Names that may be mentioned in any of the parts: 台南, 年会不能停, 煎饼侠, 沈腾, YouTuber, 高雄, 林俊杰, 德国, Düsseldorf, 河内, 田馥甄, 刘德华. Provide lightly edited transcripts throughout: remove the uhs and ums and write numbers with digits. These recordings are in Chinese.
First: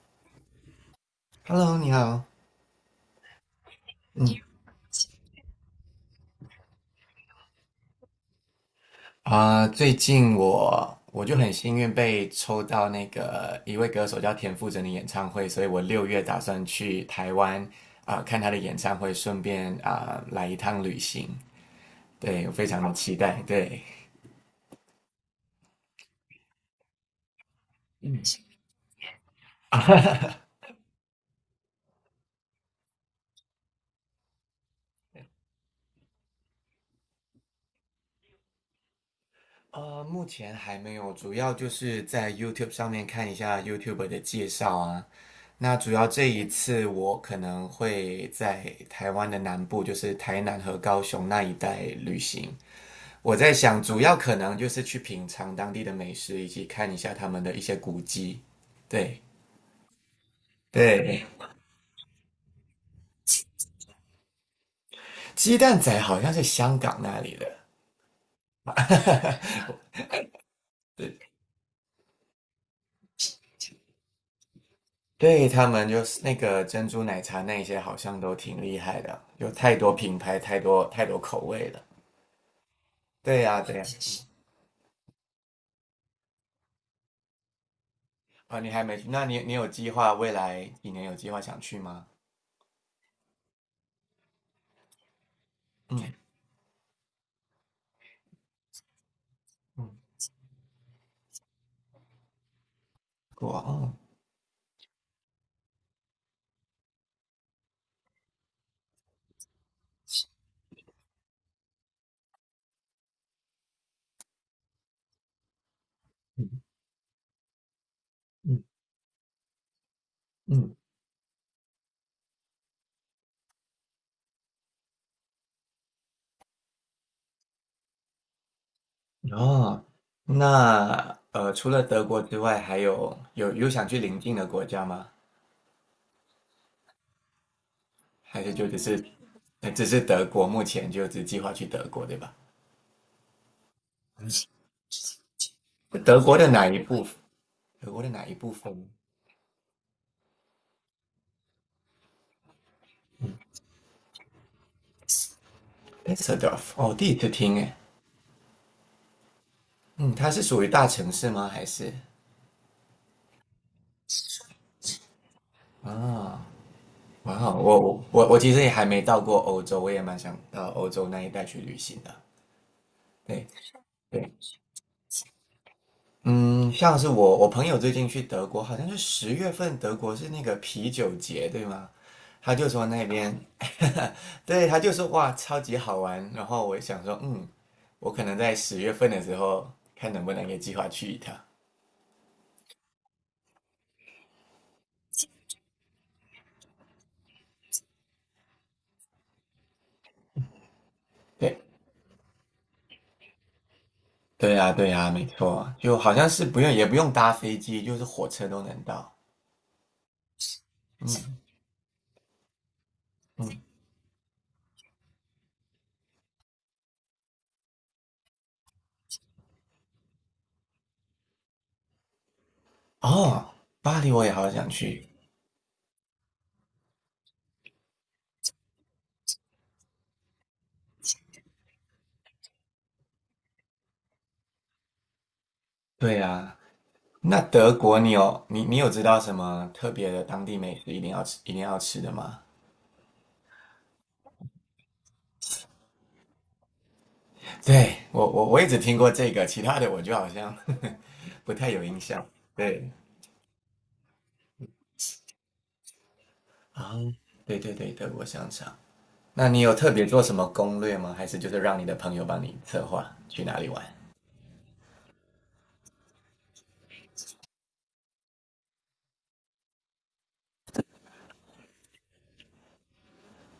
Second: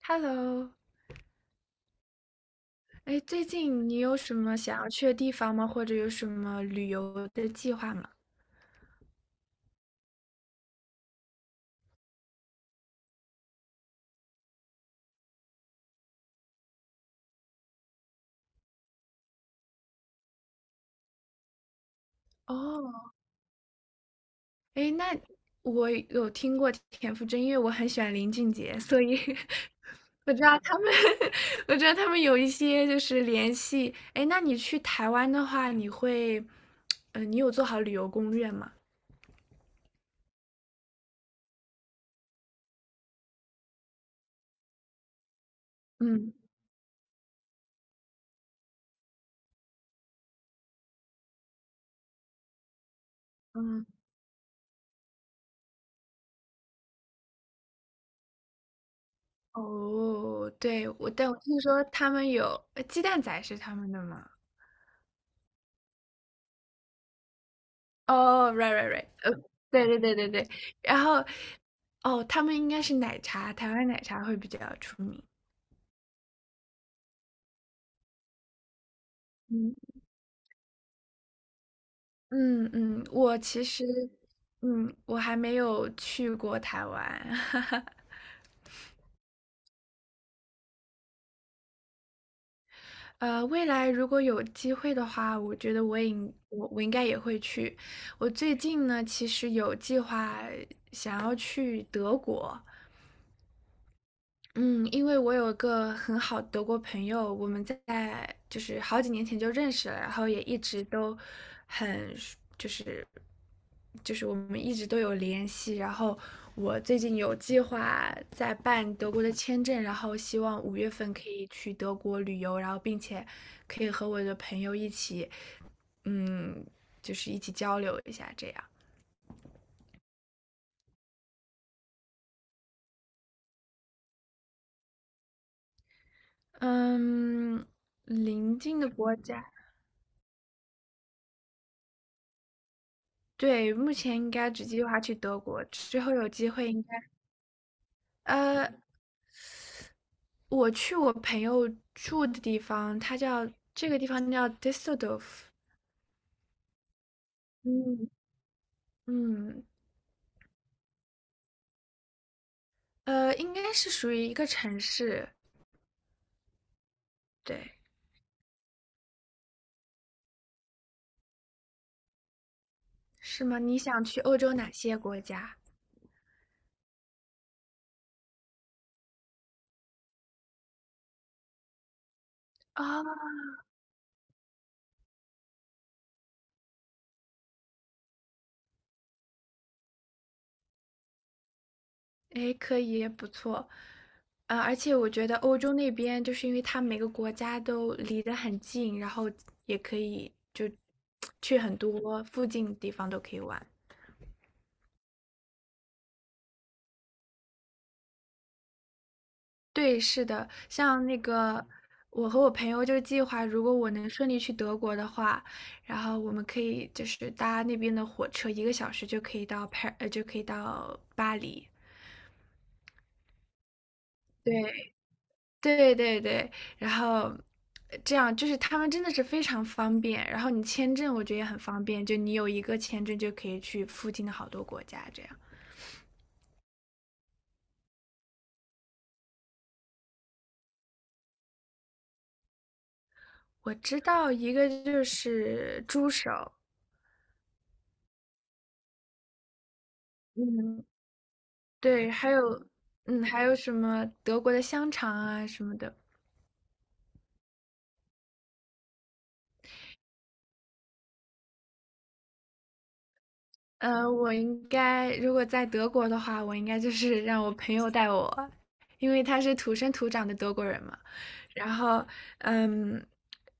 Hello，Hello，你好。哎，最近你有什嗯么想要去的地方吗？或者有什么旅游的计划吗？最近我就很幸运被抽到那个一位歌手叫田馥甄的演唱会，所以我6月打算去台湾看他的演唱会，顺便来一趟旅行。对，我非常的哦，期待。对，哎，那我有听过田馥甄，因为我很喜欢林俊杰，所以 我知道他们 我知道他们有一些就是联系。哎，那你去台湾的话，你会，你有做好旅游攻略吗？目前还没有，主要就是在 YouTube 上面看一下 YouTuber 的介绍啊。那主要这嗯一次我可能会在台湾的南部，就是台南和高雄那一带旅行。我在想，嗯，主要可能就是去品尝当地的美食，以及看一下他们的一些古迹。对哦，对，我，对，但我听说他们有，鸡蛋仔是他们的吗？鸡蛋仔好像是香港那里的。哦，right right right，对对对对对，然后哦，他们应该是奶茶，台湾奶茶会比较出名。对，他们就是那个珍珠奶茶那些，好像都挺厉害的，有太嗯多品牌，太多太多口味了。嗯嗯，我对呀、其对呀、实我还没有去过台湾，啊，你还没去？那你有计划未来几年有计划想去吗？未来如果有机会的话，我觉得我嗯也应我我应该也会去。我最近呢，其实有嗯，计划想要去德国，我嗯，因为我有一个很好的德国朋友，我们在就是好几年前就认识了，然后也一直都很就是就是我们一直都有联系。然后嗯我最近有计划在嗯嗯办德国的签证，然后希望嗯。五月份可以去德国旅游，然后并且可以和我的朋友一起，嗯，就是一起交流一下这样。哦，那除了德国之外，还有想去邻近的国家吗？嗯，还是邻就近的国家。只是德国，目前就只计划去德国，对吧？对，目前应该只计划去德国，之后德有国机的哪会一应该，部分？德国的哪一部呃，分我去我朋友住的地方，这个地方叫 Düsseldorf，？Düsseldorf。哦，第一次听诶。嗯嗯，嗯，它是属于大城市吗？还是应该是属于一个城市，啊？哇哦，对，我其实也还没到过欧洲，我也蛮想到欧洲那一带去旅行的。是对吗？你想去对，欧洲哪些国家？嗯，像是我朋友最近去德国，好像是十月份，德国是那个啤酒节，对吗？他就说啊，那边，对，他就说哇，超级好玩。然后我想说，我可能在十月份的时候，看能不能给计划去一趟。哎，可以，不错，而且我觉得欧洲那边就是因为它每个国家都离得很近，然后也可以就对，去很多附近地方都可以玩。对呀，对呀，没错，就好像是不用也不用搭飞机，就是火车都能到。对，是的，像那嗯个我和我朋友就计划，嗯。如果我能顺利去德国的话，然后我们可以就是搭那边的火车，一个小时就可以到巴黎。哦，巴黎我也好想对，去。对对对，然后这样就是他们真的是非常方便，然后你签证我觉得也很方便，就你有一个签证就可以去附近的好多国家这样。对呀，那德国你有你你有知道什么特别的当地美食一定要吃一定要吃的吗？我知道一个就是猪手，对，我也只听过这个，其他的我就好像 嗯，不太有印对，象。对还有什么德国的香肠啊什么的。啊，对对对，德国香肠。那你有特别做什么攻略吗？还是就是让你的朋友帮你策划去哪里玩？我应该如果在德国的话，我应该就是让我朋友带我，因为他是土生土长的德国人嘛。然后，嗯，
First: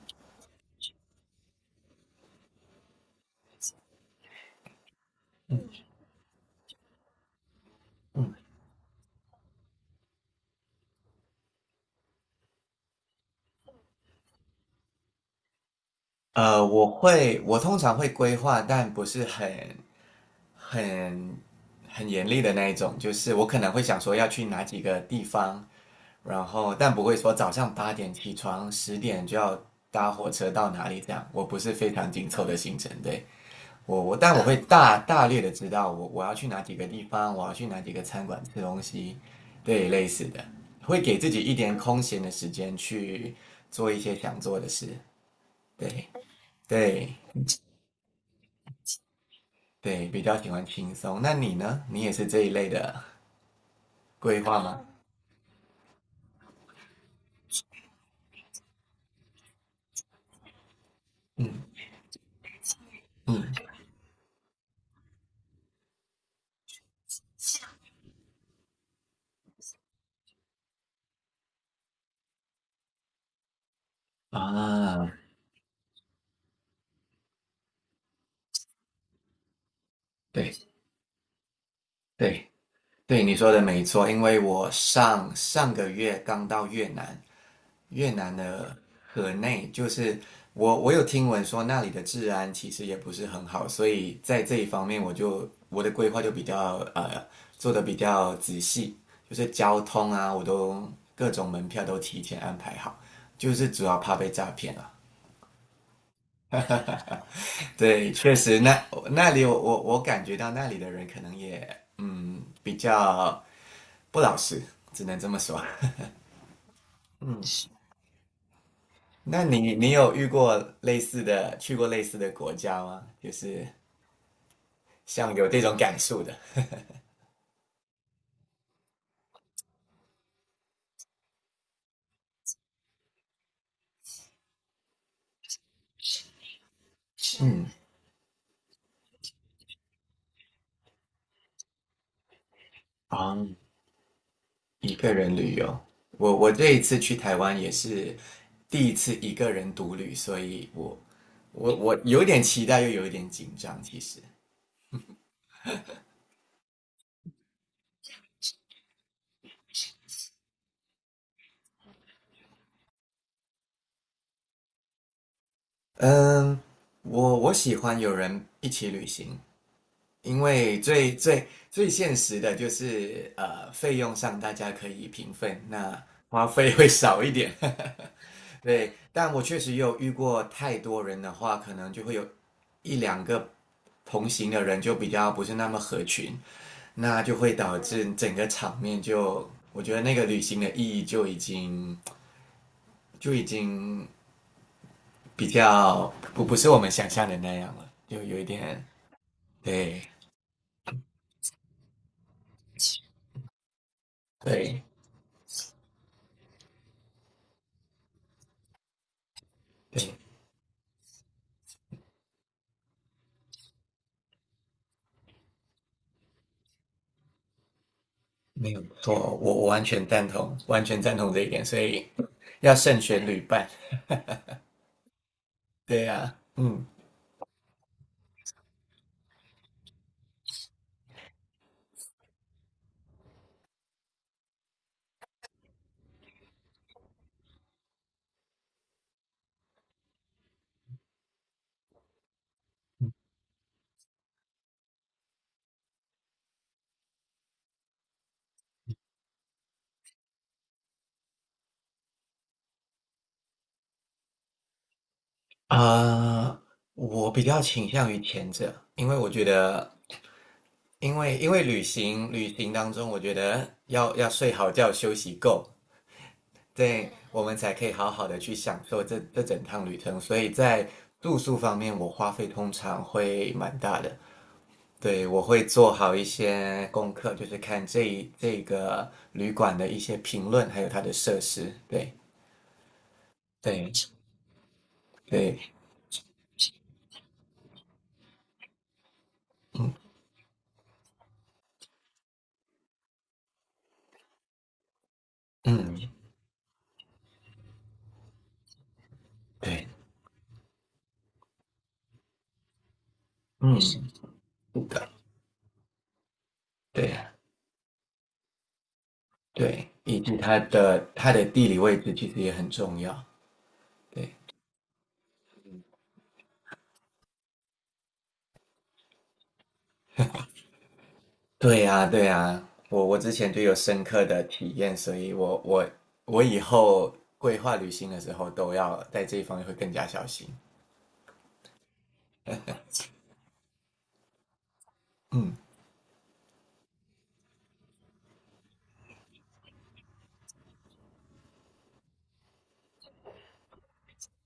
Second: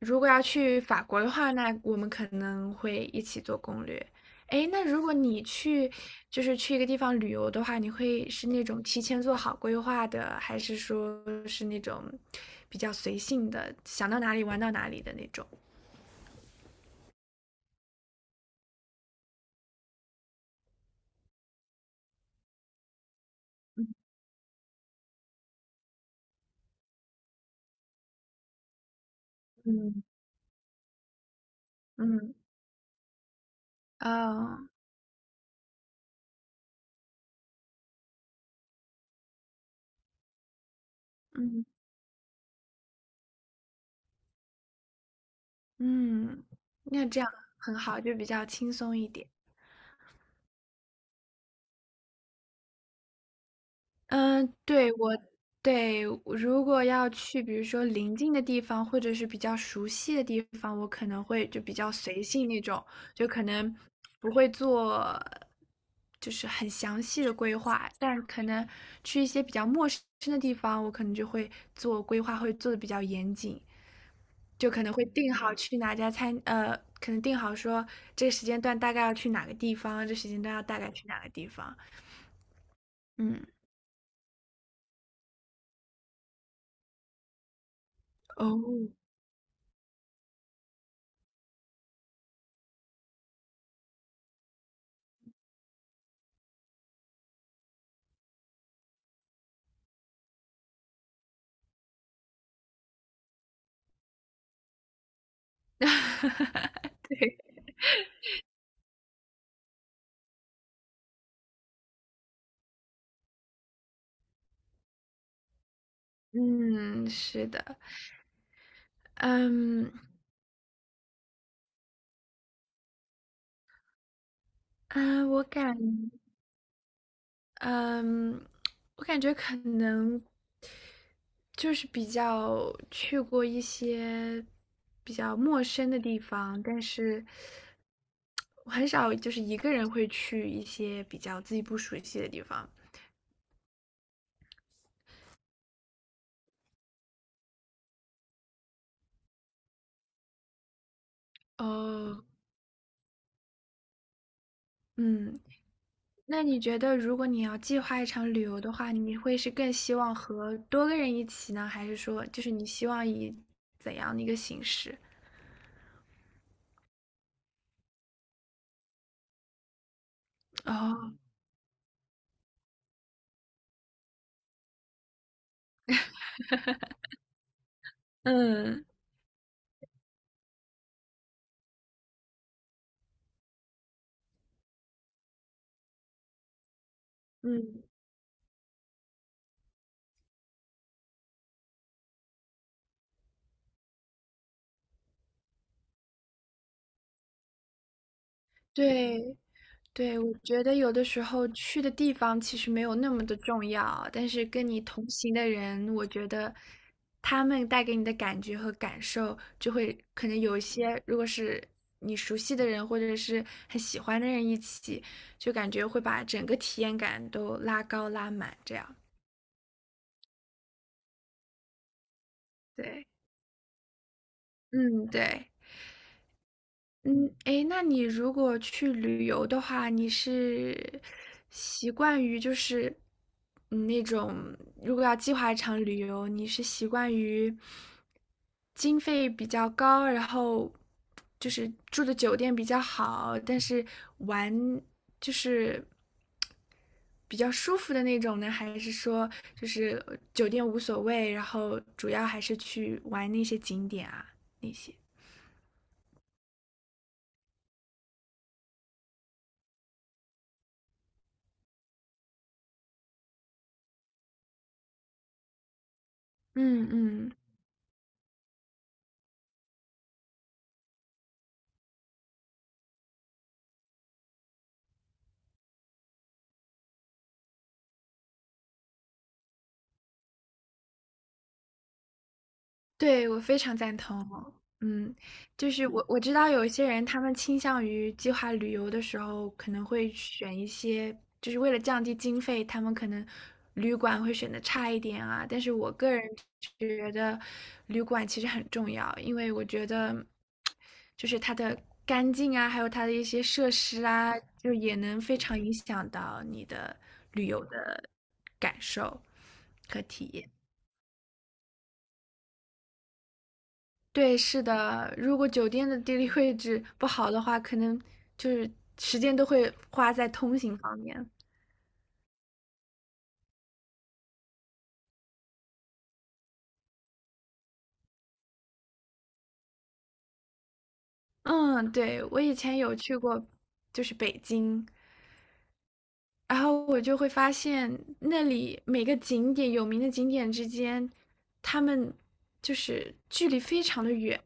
如果要去法国的话，那我们可能会一起做攻略。诶，那如果你去，就是去一个地方旅游的话，你会是那种提前做好规划的，还是说是那种比较随性的，想到哪里玩到哪里的那种？我通常会规划，但不是很很严厉的那一种，就是我可能会想说要去哪几个地方，然后但不会说早上8点起床，10点就要嗯搭火车到哪里这样。我不是非常紧嗯，凑的行程。对。但我会 啊 大略的知道我要去哪几个地方，我要去哪几个餐馆吃东西，对，类似的，会给自己一嗯点空闲的时间去做一些想做的事，对嗯，那对这样很好，就比较轻松一点。对，比较喜欢轻松。那你呢？你也是这一类的。规嗯，划吗？对，对，我如果要去，比如说临近的地方，或者是比较熟悉的地方，我可能会就比嗯较随性那种，就可嗯能不会做就是很详细的规划，但可能去一些比较陌生的地方，我可能就会做规划，会做的比较严谨。就可能会啊，定好去哪家餐，可能定好说这个时间段大概要去哪个地方，这时间段要对大概去哪个地方。对对，你嗯，说的没错，因为我上上个月刚到越南，越南哦，的河内，就是我有听闻说那里的治安其实也不是很好，所以在这一方面我的规划就比较做的比较仔细，就是交通啊，各种门票都提前安排好，就是主要怕被诈骗啊。对，对，确实，那那里我感觉到那里的人可能也比较不老实，只能这么说。嗯，嗯，是是。的，那你嗯有遇过类似的，去过类似的国家吗？就是嗯，像有这种感受的。嗯，我感觉可能就是比较去过一些比较陌生的地方，但是是。嗯。我很少就是一个人会去一些比较自己不熟悉的地方。啊，一个人旅游，我这一次去台湾也是第一次一个人独旅，所以我哦，有点期待，又有一点紧张。其实，嗯，那你觉得如果你要计划一场旅游的话，你会是更希望和多个人一起呢，还是说就是你希望以怎样的一个形式？嗯，我喜欢有人一起旅行，因为哦，最现实的就是费用上大家可以平分，那花费会少一点。嗯对，但我确实有遇过太多人的话，可能就会有一两个同行的人就比较不是那么合群，那就会导嗯，致整个场面就，我觉得那个旅行的意义就已经就已经比较不是我们想象的那样了，就有一点对，对对，我觉得有的时候去的地方其实没有那么的重要啊，但是跟你对同行的人，我觉得他们带给你的感觉和感受，就会对。可能有一些，如果是你熟悉的人或者是很喜欢的人一起，就感觉会把整个体验感都拉高拉满，没这有样。错，我完全赞同，完全赞同这一点，所以要慎对，选旅伴。嗯，对。对呀。嗯嗯，诶，那你如果去旅游的话，你是习惯于就是那种，如果要计划一场旅游，你是习惯于经费比较高，然后就是住的酒店比较好，但是玩就是比较舒服的那种呢，还是说就是酒店无所谓，然后主要还是去玩那些景点啊，那些。啊，呃我比较倾向于前者，因为我觉得，因为旅行当中，我觉得要睡好觉，休息够，嗯对，嗯。我们才可以好好的去享受这整趟旅程。所以在住宿方面，我花费通常会蛮大的。对，我会做好一些功课，就是看这个旅馆的一些评论，还有它的设施。对，对，我非常对，赞同。嗯，对，就是我知道有一些人，他们倾向于计划旅游的时候，可能会选一些，就是为了降低经费，他们可能旅馆会选的差一点啊。但是我嗯，个人觉得，旅馆其实很重要，因为我觉对，得，就是它的干净啊，还有它的一些设嗯，是施啊，就也的，能非常影响到你的对，旅游的感受对，和以体及验。它的地理位置其实也很重要。对，对，是的，如果酒店的地理位置不好的话，可能就是时间都会花在通行方面。对呀，对呀，我之前就有深刻的体验，所以我以后规划旅行的时候都要在这一方面会更加小心。嗯，对，我以前有去过，就是北京，嗯，然后我就会发现那里每个景点有名的景点之间，他们就是距离非常的远，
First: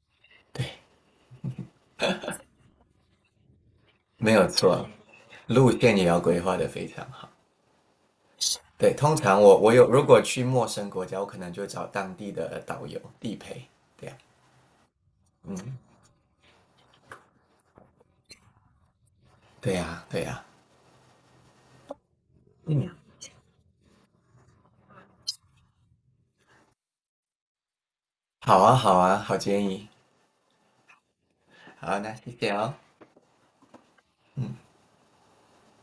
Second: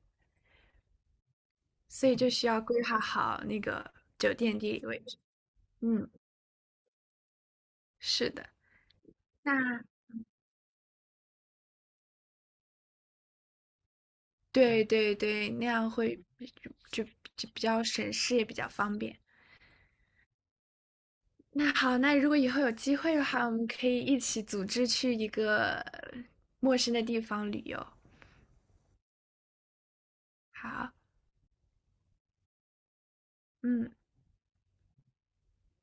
所以就需要规划好那个没酒有店地理错，位置。路线也嗯，要规划的非常好。是的，对，通常那我我有如果去陌生国家，我可能就找当地的导游地陪，对呀，对对对，嗯，那样会就就就比较省事，也比较方便。对呀，对呀，那好，那如果以后有嗯，机会的话，我们可以一起组织去一个陌生的地方旅游。好啊，好啊，好建议，好，好，那谢谢哦。嗯。